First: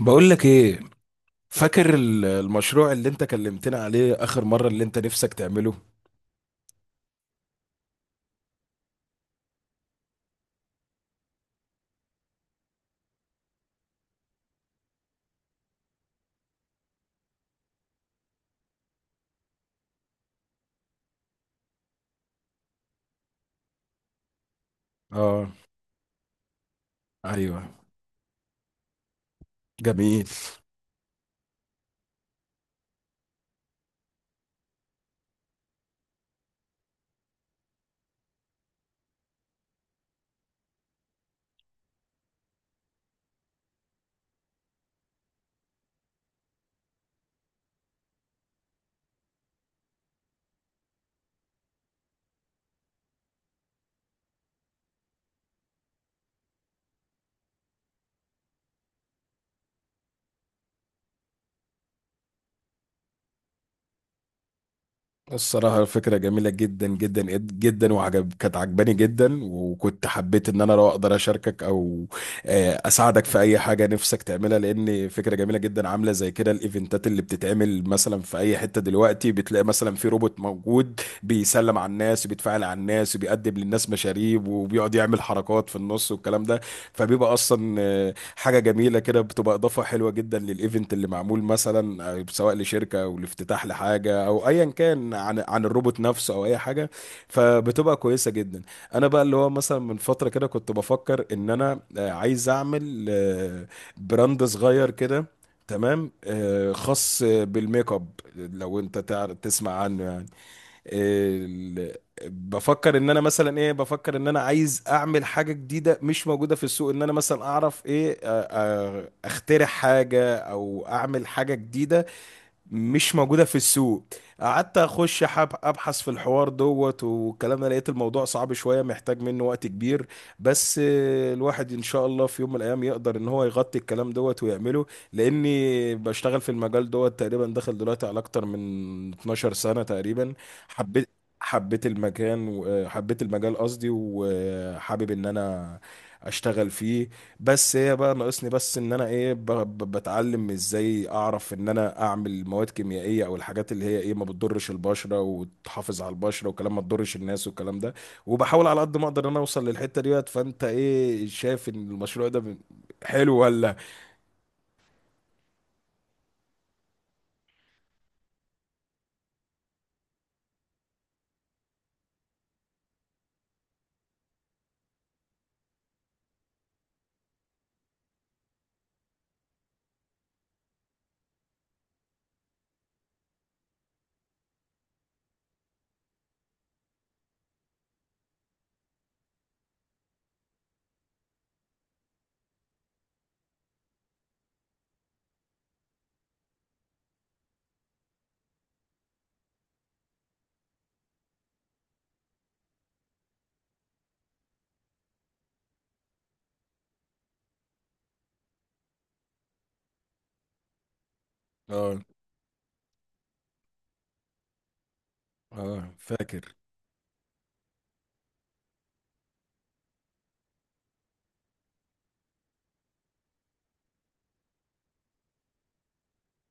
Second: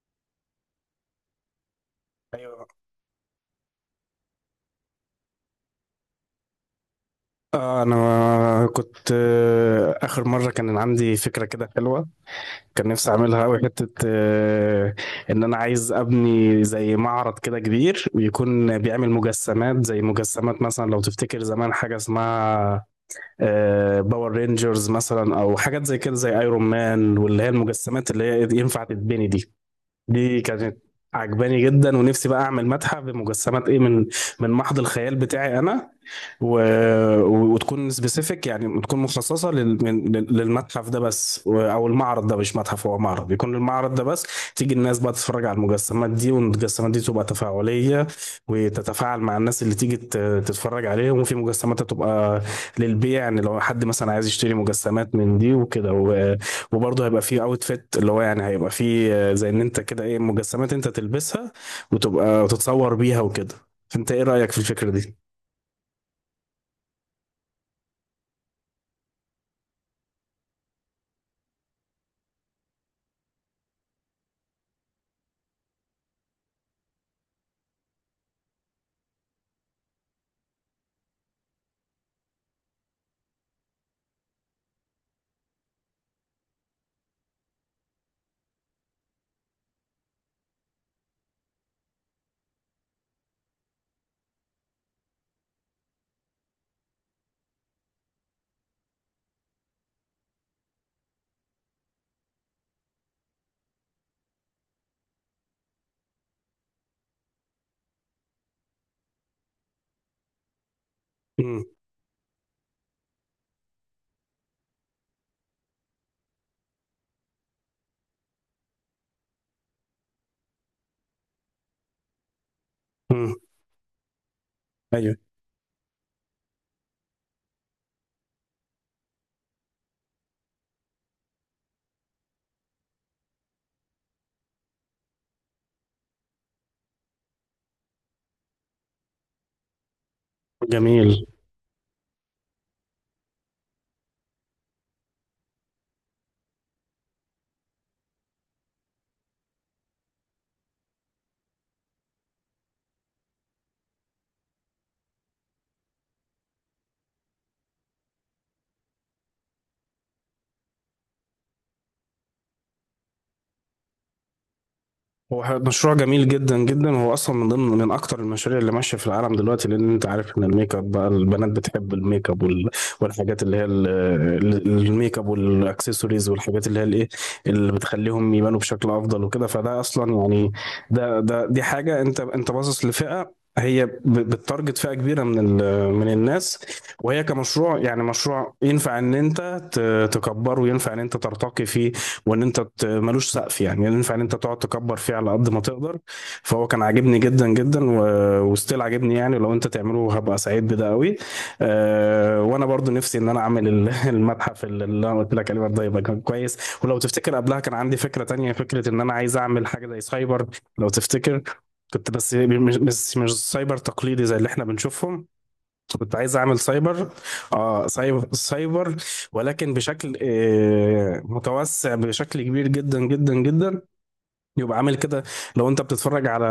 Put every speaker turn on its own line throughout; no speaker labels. بقول لك ايه، فاكر
ايوه.
المشروع اللي انت كلمتنا عليه اخر مرة اللي انت نفسك تعمله.
انا كنت اخر مره كان عندي فكره كده حلوه. كان نفسي اعملها قوي حته، ان انا عايز ابني زي معرض كده كبير، ويكون بيعمل مجسمات زي مجسمات، مثلا لو تفتكر زمان حاجه اسمها باور رينجرز مثلا،
اه،
او حاجات زي كده زي ايرون مان، واللي هي
ايوه،
المجسمات اللي هي ينفع تتبني دي.
جميل.
دي كانت عجباني جدا، ونفسي بقى اعمل متحف بمجسمات ايه، من محض الخيال بتاعي انا. و... وتكون سبيسيفيك، يعني تكون مخصصه للمتحف ده بس او المعرض ده. مش متحف، هو معرض. بيكون المعرض ده بس تيجي الناس بقى تتفرج على المجسمات دي، والمجسمات دي تبقى تفاعليه وتتفاعل مع الناس اللي تيجي تتفرج عليهم. وفي مجسمات تبقى للبيع، يعني لو حد مثلا عايز يشتري مجسمات من دي وكده. وبرضه هيبقى فيه اوتفيت، اللي هو يعني هيبقى فيه زي ان انت كده ايه، مجسمات انت تلبسها وتبقى وتتصور بيها وكده. انت ايه رايك في الفكره دي؟
الصراحة الفكرة جميلة جدا جدا جدا، كانت عجباني جدا، وكنت حبيت ان انا لو اقدر اشاركك او اساعدك في اي حاجة نفسك تعملها، لان فكرة جميلة جدا. عاملة زي كده الايفنتات اللي بتتعمل مثلا في اي حتة، دلوقتي بتلاقي مثلا في روبوت موجود بيسلم على الناس وبيتفاعل على الناس وبيقدم للناس مشاريب وبيقعد يعمل حركات في النص والكلام ده. فبيبقى اصلا حاجه جميله كده، بتبقى اضافه حلوه جدا للايفنت اللي معمول مثلا، سواء لشركه او لافتتاح لحاجه او ايا كان، عن الروبوت نفسه او اي حاجه، فبتبقى كويسه جدا. انا بقى اللي هو مثلا من فتره كده كنت بفكر ان انا عايز اعمل براند صغير كده، تمام، خاص بالميك اب، لو انت تسمع عنه يعني.
مم.
ال- بفكر ان انا مثلا ايه، بفكر ان انا عايز اعمل حاجه جديده مش موجوده في السوق، ان انا مثلا اعرف ايه، اخترع حاجه او اعمل حاجه جديده مش
مم.
موجودة في السوق. قعدت
ايوه.
اخش ابحث في الحوار دوت والكلام ده، لقيت الموضوع صعب شوية، محتاج منه وقت كبير، بس الواحد ان شاء الله في يوم من الايام يقدر ان هو يغطي الكلام دوت ويعمله، لاني بشتغل في المجال دوت تقريبا، داخل دلوقتي على اكتر من 12 سنة تقريبا. حبيت،
جميل.
حبيت المكان وحبيت المجال قصدي، وحابب ان انا اشتغل فيه. بس هي بقى ناقصني بس ان انا ايه، بتعلم ازاي اعرف ان انا اعمل مواد كيميائيه، او الحاجات اللي هي ايه، ما بتضرش البشره وتحافظ على البشره وكلام ما تضرش الناس والكلام ده. وبحاول على قد ما اقدر ان انا اوصل للحته ديت. فانت ايه شايف ان المشروع ده حلو ولا؟
هو مشروع جميل جدا جدا. هو اصلا من ضمن من اكتر المشاريع اللي ماشيه في العالم دلوقتي، لان انت عارف ان الميك اب بقى، البنات بتحب الميك اب والحاجات اللي هي الميك اب والاكسسوارز، والحاجات اللي هي الايه اللي بتخليهم يبانوا بشكل افضل وكده. فده اصلا يعني، ده دي حاجه، انت باصص لفئه هي بتتارجت، فئه كبيره من الناس. وهي كمشروع، يعني مشروع ينفع ان انت تكبره، وينفع ان انت ترتقي فيه، وان انت ملوش سقف، يعني ينفع ان انت تقعد تكبر فيه على قد ما تقدر. فهو كان عاجبني جدا جدا. وستيل عاجبني، يعني لو انت تعمله هبقى سعيد بده قوي. وانا برضو نفسي ان انا اعمل المتحف اللي انا قلت لك عليه برضه، يبقى كان كويس. ولو تفتكر قبلها كان عندي فكرة تانية، فكرة ان انا عايز اعمل حاجة زي سايبر، لو تفتكر.
اه.
كنت بس مش سايبر تقليدي زي اللي احنا بنشوفهم.
اه،
كنت عايز
فاكر.
اعمل سايبر، اه سايبر سايبر، ولكن بشكل متوسع بشكل كبير جدا جدا جدا. يبقى عامل كده. لو انت بتتفرج على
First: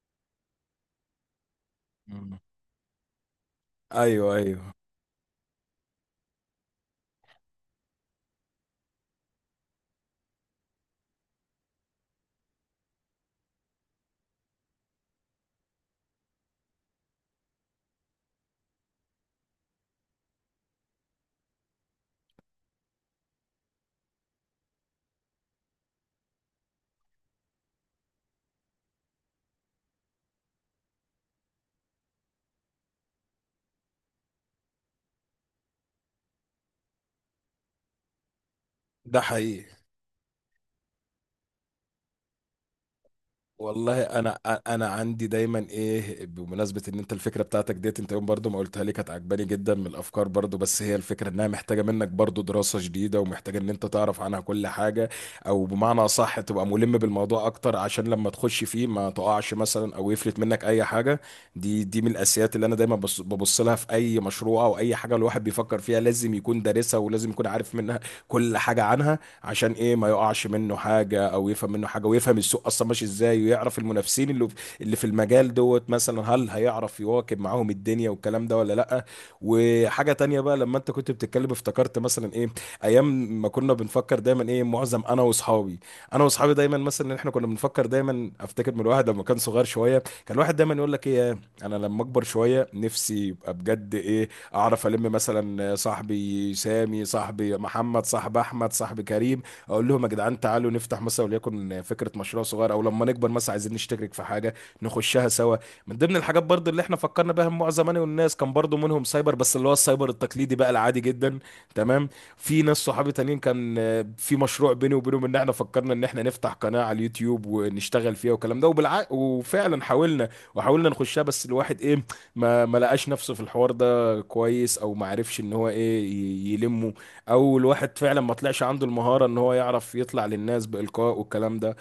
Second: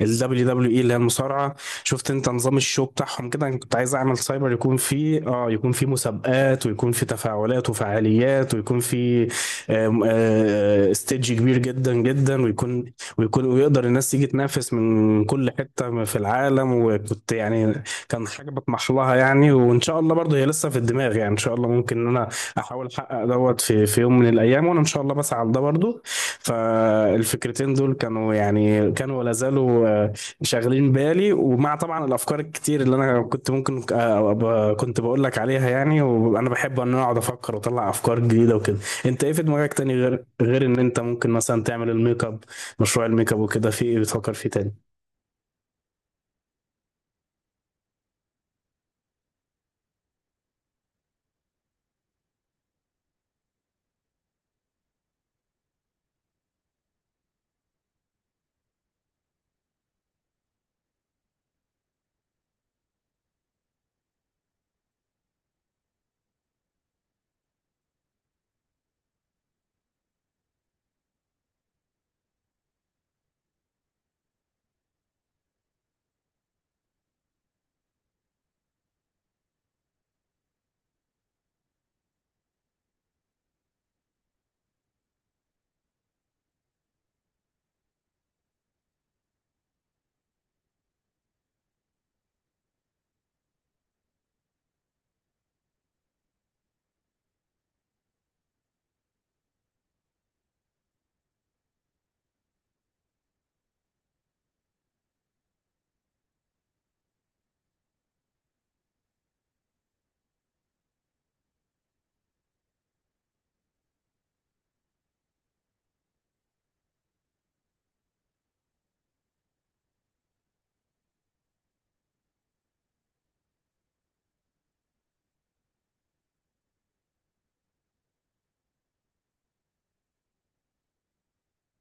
ال WWE، اللي هي المصارعة، شفت انت
مم.
نظام الشو بتاعهم كده. انا كنت عايز اعمل
ايوه،
سايبر
ايوه.
يكون فيه، يكون فيه مسابقات، ويكون فيه تفاعلات وفعاليات، ويكون فيه آم، آه، ستيدج كبير جدا جدا. ويكون ويقدر الناس تيجي تنافس من كل حتة في العالم. وكنت يعني، كان حاجة بطمح لها يعني، وان شاء الله برضه هي لسه في الدماغ. يعني ان شاء الله ممكن ان انا احاول احقق دوت في يوم من الايام، وانا ان شاء الله بسعى لده برضه. فالفكرتين دول كانوا، يعني كانوا ولا زالوا، شاغلين بالي، ومع طبعا الافكار الكتير اللي انا كنت ممكن كنت بقول لك عليها يعني. وانا بحب ان انا اقعد افكر واطلع افكار جديده وكده.
ده
انت ايه في
حقيقي.
دماغك تاني، غير ان انت ممكن مثلا تعمل الميك اب، مشروع الميك اب وكده، في ايه
والله
بتفكر
انا،
فيه تاني؟
انا عندي دايما ايه، بمناسبه ان انت الفكره بتاعتك ديت، انت يوم برضو ما قلتها لي كانت عجباني جدا من الافكار برضو، بس هي الفكره انها محتاجه منك برضو دراسه جديده، ومحتاجه ان انت تعرف عنها كل حاجه، او بمعنى اصح تبقى ملم بالموضوع اكتر عشان لما تخش فيه ما تقعش مثلا او يفلت منك اي حاجه. دي من الاساسيات اللي انا دايما ببص لها في اي مشروع او اي حاجه الواحد بيفكر فيها، لازم يكون دارسها ولازم يكون عارف منها كل حاجه عنها، عشان ايه، ما يقعش منه حاجه او يفهم منه حاجه، ويفهم السوق اصلا ماشي ازاي، ويعرف المنافسين اللي في المجال دوت مثلا، هل هيعرف يواكب معاهم الدنيا والكلام ده ولا لا. وحاجه تانية بقى، لما انت كنت بتتكلم افتكرت مثلا ايه، ايام ما كنا بنفكر دايما ايه، معظم انا واصحابي دايما مثلا، إن احنا كنا بنفكر دايما، افتكر من الواحد لما كان صغير شويه، كان الواحد دايما يقول لك ايه، انا لما اكبر شويه نفسي يبقى بجد ايه، اعرف الم مثلا صاحبي سامي، صاحبي محمد، صاحب احمد، صاحب كريم، اقول لهم يا جدعان تعالوا نفتح مثلا وليكن فكره مشروع صغير، او لما نكبر مثلا عايزين نشترك في حاجه نخشها سوا. من ضمن الحاجات برضو اللي احنا فكرنا بها مجموعه زماني والناس، كان برضو منهم سايبر، بس اللي هو السايبر التقليدي بقى العادي جدا، تمام. في ناس صحابي تانيين كان في مشروع بيني وبينهم ان احنا فكرنا ان احنا نفتح قناه على اليوتيوب ونشتغل فيها والكلام ده، وفعلا حاولنا، نخشها بس الواحد ايه، ما لقاش نفسه في الحوار ده كده كويس، او ما عرفش ان هو ايه يلمه، او الواحد فعلا ما طلعش عنده المهارة ان هو يعرف يطلع للناس بإلقاء والكلام ده.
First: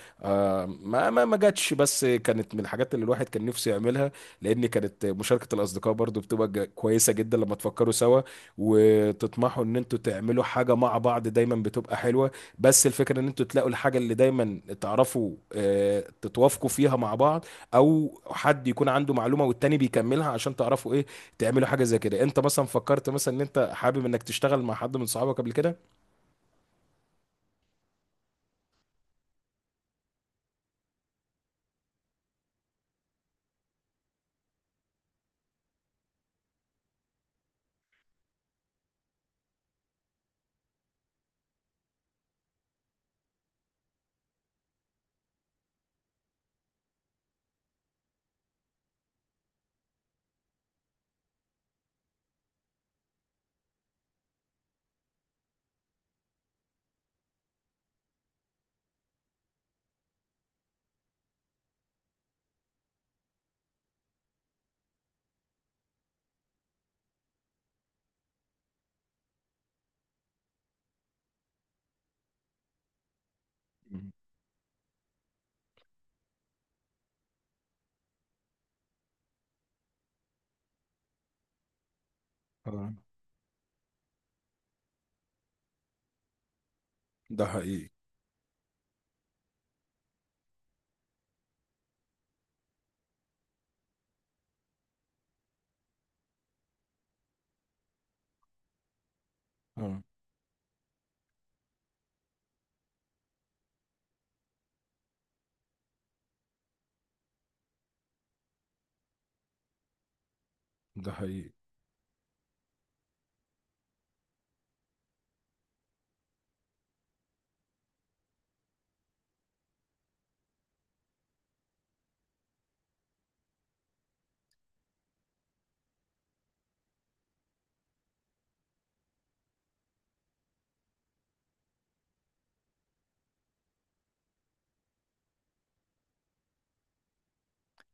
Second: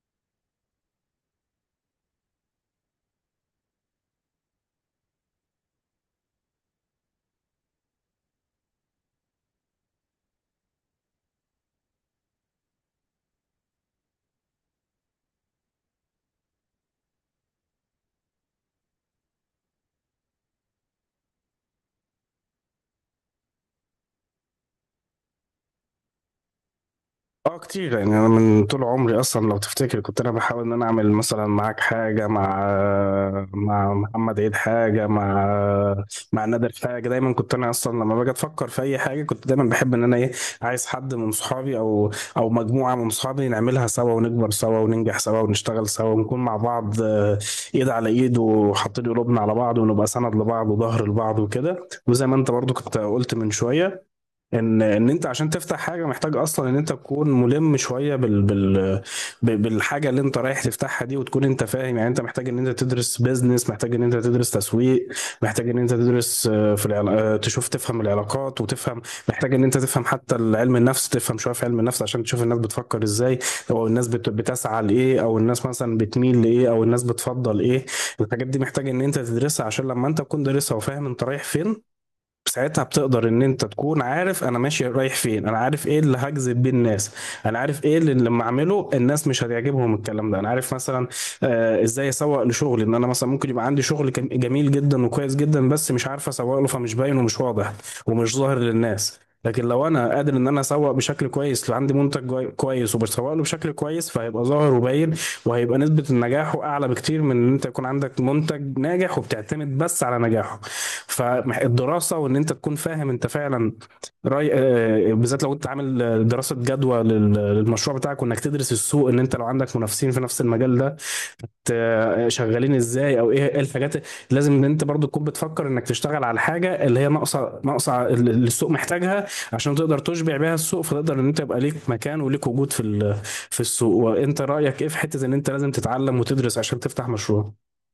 ما جاتش، بس كانت من الحاجات اللي الواحد كان نفسه يعملها، لان كانت مشاركة الاصدقاء برضو بتبقى كويسة جدا لما تفكروا سوا وتطمحوا ان انتوا تعملوا حاجة مع بعض، دايما بتبقى حلوة. بس الفكرة ان انتوا تلاقوا الحاجة اللي دايما تعرفوا تتوافقوا فيها مع بعض، او حد يكون عنده معلومة والتاني بيكملها عشان تعرفوا ايه تعملوا حاجة زي كده. انت مثلا فكرت مثلا ان انت حابب انك تشتغل مع حد من صحابك قبل كده؟
اه، كتير يعني. انا من طول عمري اصلا، لو تفتكر، كنت انا بحاول ان انا اعمل مثلا معاك حاجه، مع محمد عيد حاجه، مع نادر حاجه. دايما كنت انا اصلا، لما باجي افكر في اي حاجه، كنت دايما بحب ان انا ايه، عايز حد من صحابي، او مجموعه من صحابي، نعملها سوا، ونكبر سوا، وننجح سوا، ونشتغل سوا، ونكون مع بعض، ايد على ايد، وحاطين قلوبنا على بعض، ونبقى سند لبعض وظهر لبعض وكده. وزي ما انت برضو كنت قلت من شويه، ان انت عشان تفتح حاجه محتاج اصلا ان انت تكون ملم شويه بالحاجه اللي انت رايح تفتحها دي، وتكون انت فاهم. يعني انت محتاج ان انت تدرس بيزنس، محتاج ان انت تدرس تسويق، محتاج ان انت تدرس في العلا- آه، تشوف تفهم العلاقات وتفهم. محتاج ان انت تفهم حتى علم النفس، تفهم شويه في علم النفس، عشان تشوف الناس بتفكر ازاي، او الناس
مم.
بتسعى لايه، او الناس مثلا بتميل لايه، او الناس بتفضل ايه. الحاجات دي محتاج ان انت تدرسها، عشان لما انت تكون دارسها وفاهم انت رايح فين، ساعتها
اه،
بتقدر ان انت تكون عارف انا ماشي رايح فين. انا عارف ايه اللي هجذب بيه الناس،
ده
انا عارف
حقيقي.
ايه اللي لما اعمله الناس مش هتعجبهم الكلام ده، انا عارف مثلا ازاي اسوق لشغلي. ان انا مثلا ممكن يبقى عندي شغل جميل جدا وكويس جدا، بس مش عارف اسوق له، فمش باين ومش واضح ومش ظاهر للناس. لكن لو
اه،
انا قادر ان انا اسوق بشكل كويس، لو عندي منتج كويس، وبسوق له بشكل كويس، فهيبقى ظاهر وباين. وهيبقى نسبة نجاحه أعلى بكتير من إن أنت يكون عندك منتج ناجح وبتعتمد بس على نجاحه.
ده حقيقي.
فالدراسة وإن أنت تكون فاهم أنت فعلا رأي، بالذات لو أنت عامل دراسة جدوى للمشروع بتاعك، وإنك تدرس السوق. إن أنت لو عندك منافسين في نفس المجال ده شغالين ازاي، او ايه الحاجات لازم ان انت برضو تكون بتفكر انك تشتغل على الحاجه اللي هي ناقصه، اللي السوق محتاجها، عشان تقدر تشبع بيها السوق. فتقدر ان انت يبقى ليك مكان وليك وجود في السوق. وانت رايك ايه في حته ان انت لازم تتعلم وتدرس عشان تفتح مشروع؟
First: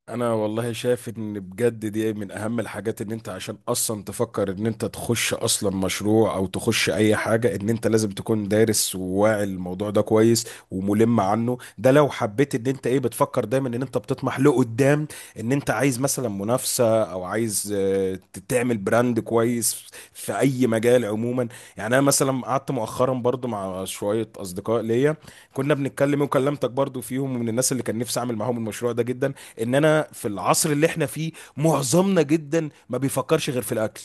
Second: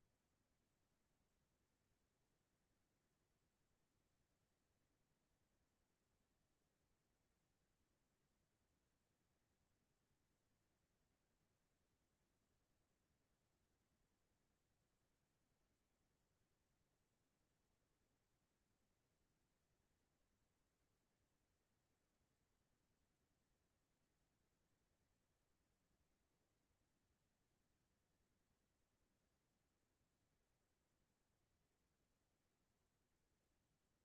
انا والله شايف ان بجد دي من اهم الحاجات، ان انت عشان اصلا تفكر ان انت تخش اصلا مشروع او تخش اي حاجة، ان انت لازم تكون دارس وواعي الموضوع ده كويس وملم عنه، ده لو حبيت ان انت ايه، بتفكر دايما ان انت بتطمح لقدام، ان انت عايز مثلا منافسة او عايز تعمل براند كويس في اي مجال عموما. يعني انا مثلا قعدت مؤخرا برضو مع شوية اصدقاء ليا كنا بنتكلم، وكلمتك برضو فيهم ومن الناس اللي كان نفسي اعمل معاهم المشروع ده جدا. ان انا في العصر اللي احنا فيه معظمنا جدا ما بيفكرش غير في الاكل،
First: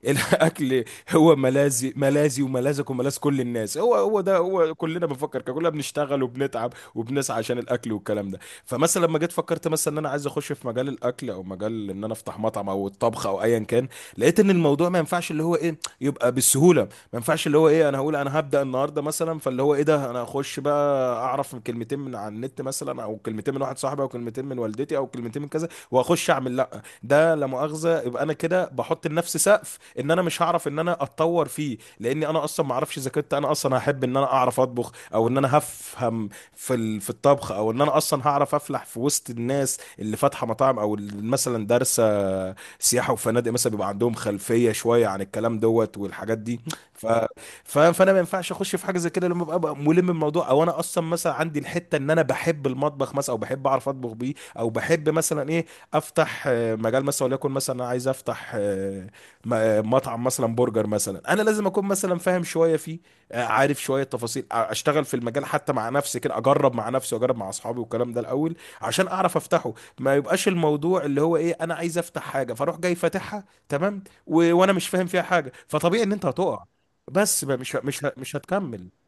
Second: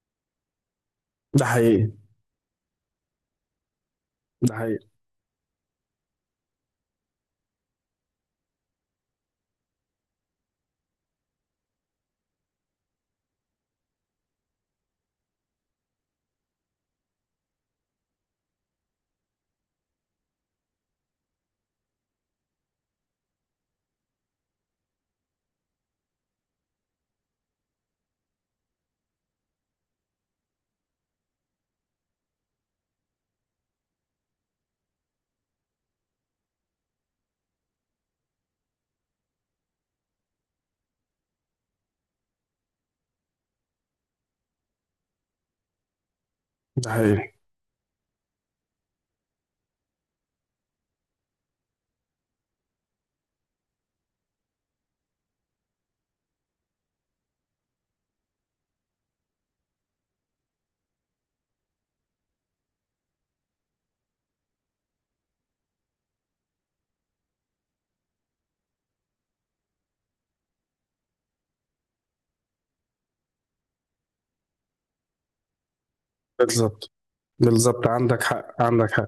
الاكل هو
ده حقيقي.
ملاذي، ملاذي وملاذك وملاذ كل الناس، هو هو ده
ده
هو
حقيقي.
كلنا بنفكر كده، كلنا بنشتغل وبنتعب وبنسعى عشان الاكل والكلام ده. فمثلا لما جيت فكرت مثلا ان انا عايز اخش في مجال الاكل، او مجال ان انا افتح مطعم او الطبخ او ايا كان، لقيت ان الموضوع ما ينفعش اللي هو ايه يبقى بالسهوله، ما ينفعش اللي هو ايه، انا هقول انا هبدأ النهارده مثلا، فاللي هو ايه ده، انا اخش بقى اعرف من كلمتين من على النت مثلا، او كلمتين من واحد صاحبي، او كلمتين من والدتي، او كلمتين من كذا، واخش اعمل، لا ده لا مؤاخذه يبقى انا كده بحط لنفسي سقف ان انا مش هعرف ان انا اتطور فيه، لاني انا اصلا ما اعرفش اذا كنت انا اصلا هحب ان انا اعرف اطبخ، او ان انا هفهم في الطبخ، او ان انا اصلا هعرف افلح في وسط الناس اللي فاتحه مطاعم او اللي مثلا دارسه سياحه وفنادق، مثلا بيبقى عندهم خلفيه شويه عن الكلام دوت والحاجات دي.
ده
ف...
حقيقي.
فانا ما ينفعش اخش في حاجه زي كده لما ابقى ملم الموضوع، او انا اصلا مثلا عندي الحته ان انا بحب المطبخ مثلا، او بحب اعرف اطبخ بيه، او بحب مثلا ايه، افتح مجال مثلا وليكن مثلا انا عايز افتح مطعم مثلا، برجر مثلا، انا لازم اكون مثلا فاهم شويه فيه، عارف شويه تفاصيل، اشتغل في المجال، حتى مع نفسي كده، اجرب مع نفسي واجرب مع اصحابي والكلام ده الاول عشان اعرف افتحه، ما يبقاش الموضوع اللي هو ايه، انا عايز افتح حاجه فاروح جاي فاتحها تمام، وانا مش فاهم فيها حاجه، فطبيعي ان انت هتقع.
بالظبط.
بس بقى مش
بالظبط.
مش
عندك
مش
حق.
هتكمل.
عندك حق.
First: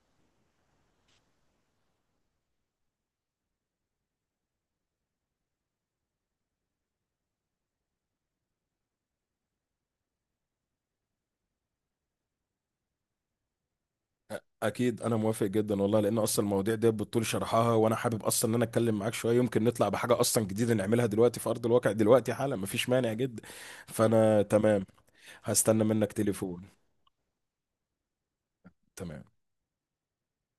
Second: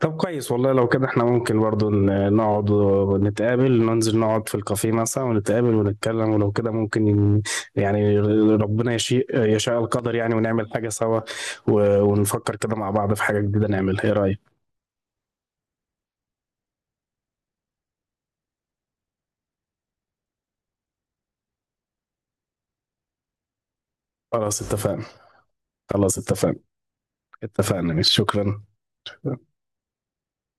طب كويس والله. لو كده احنا ممكن برضو نقعد ونتقابل، ننزل نقعد في الكافيه مثلا ونتقابل ونتكلم. ولو كده ممكن يعني ربنا يشاء القدر يعني، ونعمل حاجة سوا، ونفكر كده مع بعض في حاجة جديدة نعملها. ايه رأيك؟
اكيد انا موافق جدا والله، لان اصلا المواضيع دي بالطول شرحها، وانا حابب اصلا ان انا اتكلم معاك شويه، يمكن نطلع بحاجه اصلا جديده نعملها دلوقتي في ارض الواقع دلوقتي حالا، مفيش مانع جدا، فانا
خلاص
تمام.
اتفقنا.
هستنى منك
خلاص اتفقنا.
تليفون.
اتفقنا. مش شكرا.
تمام.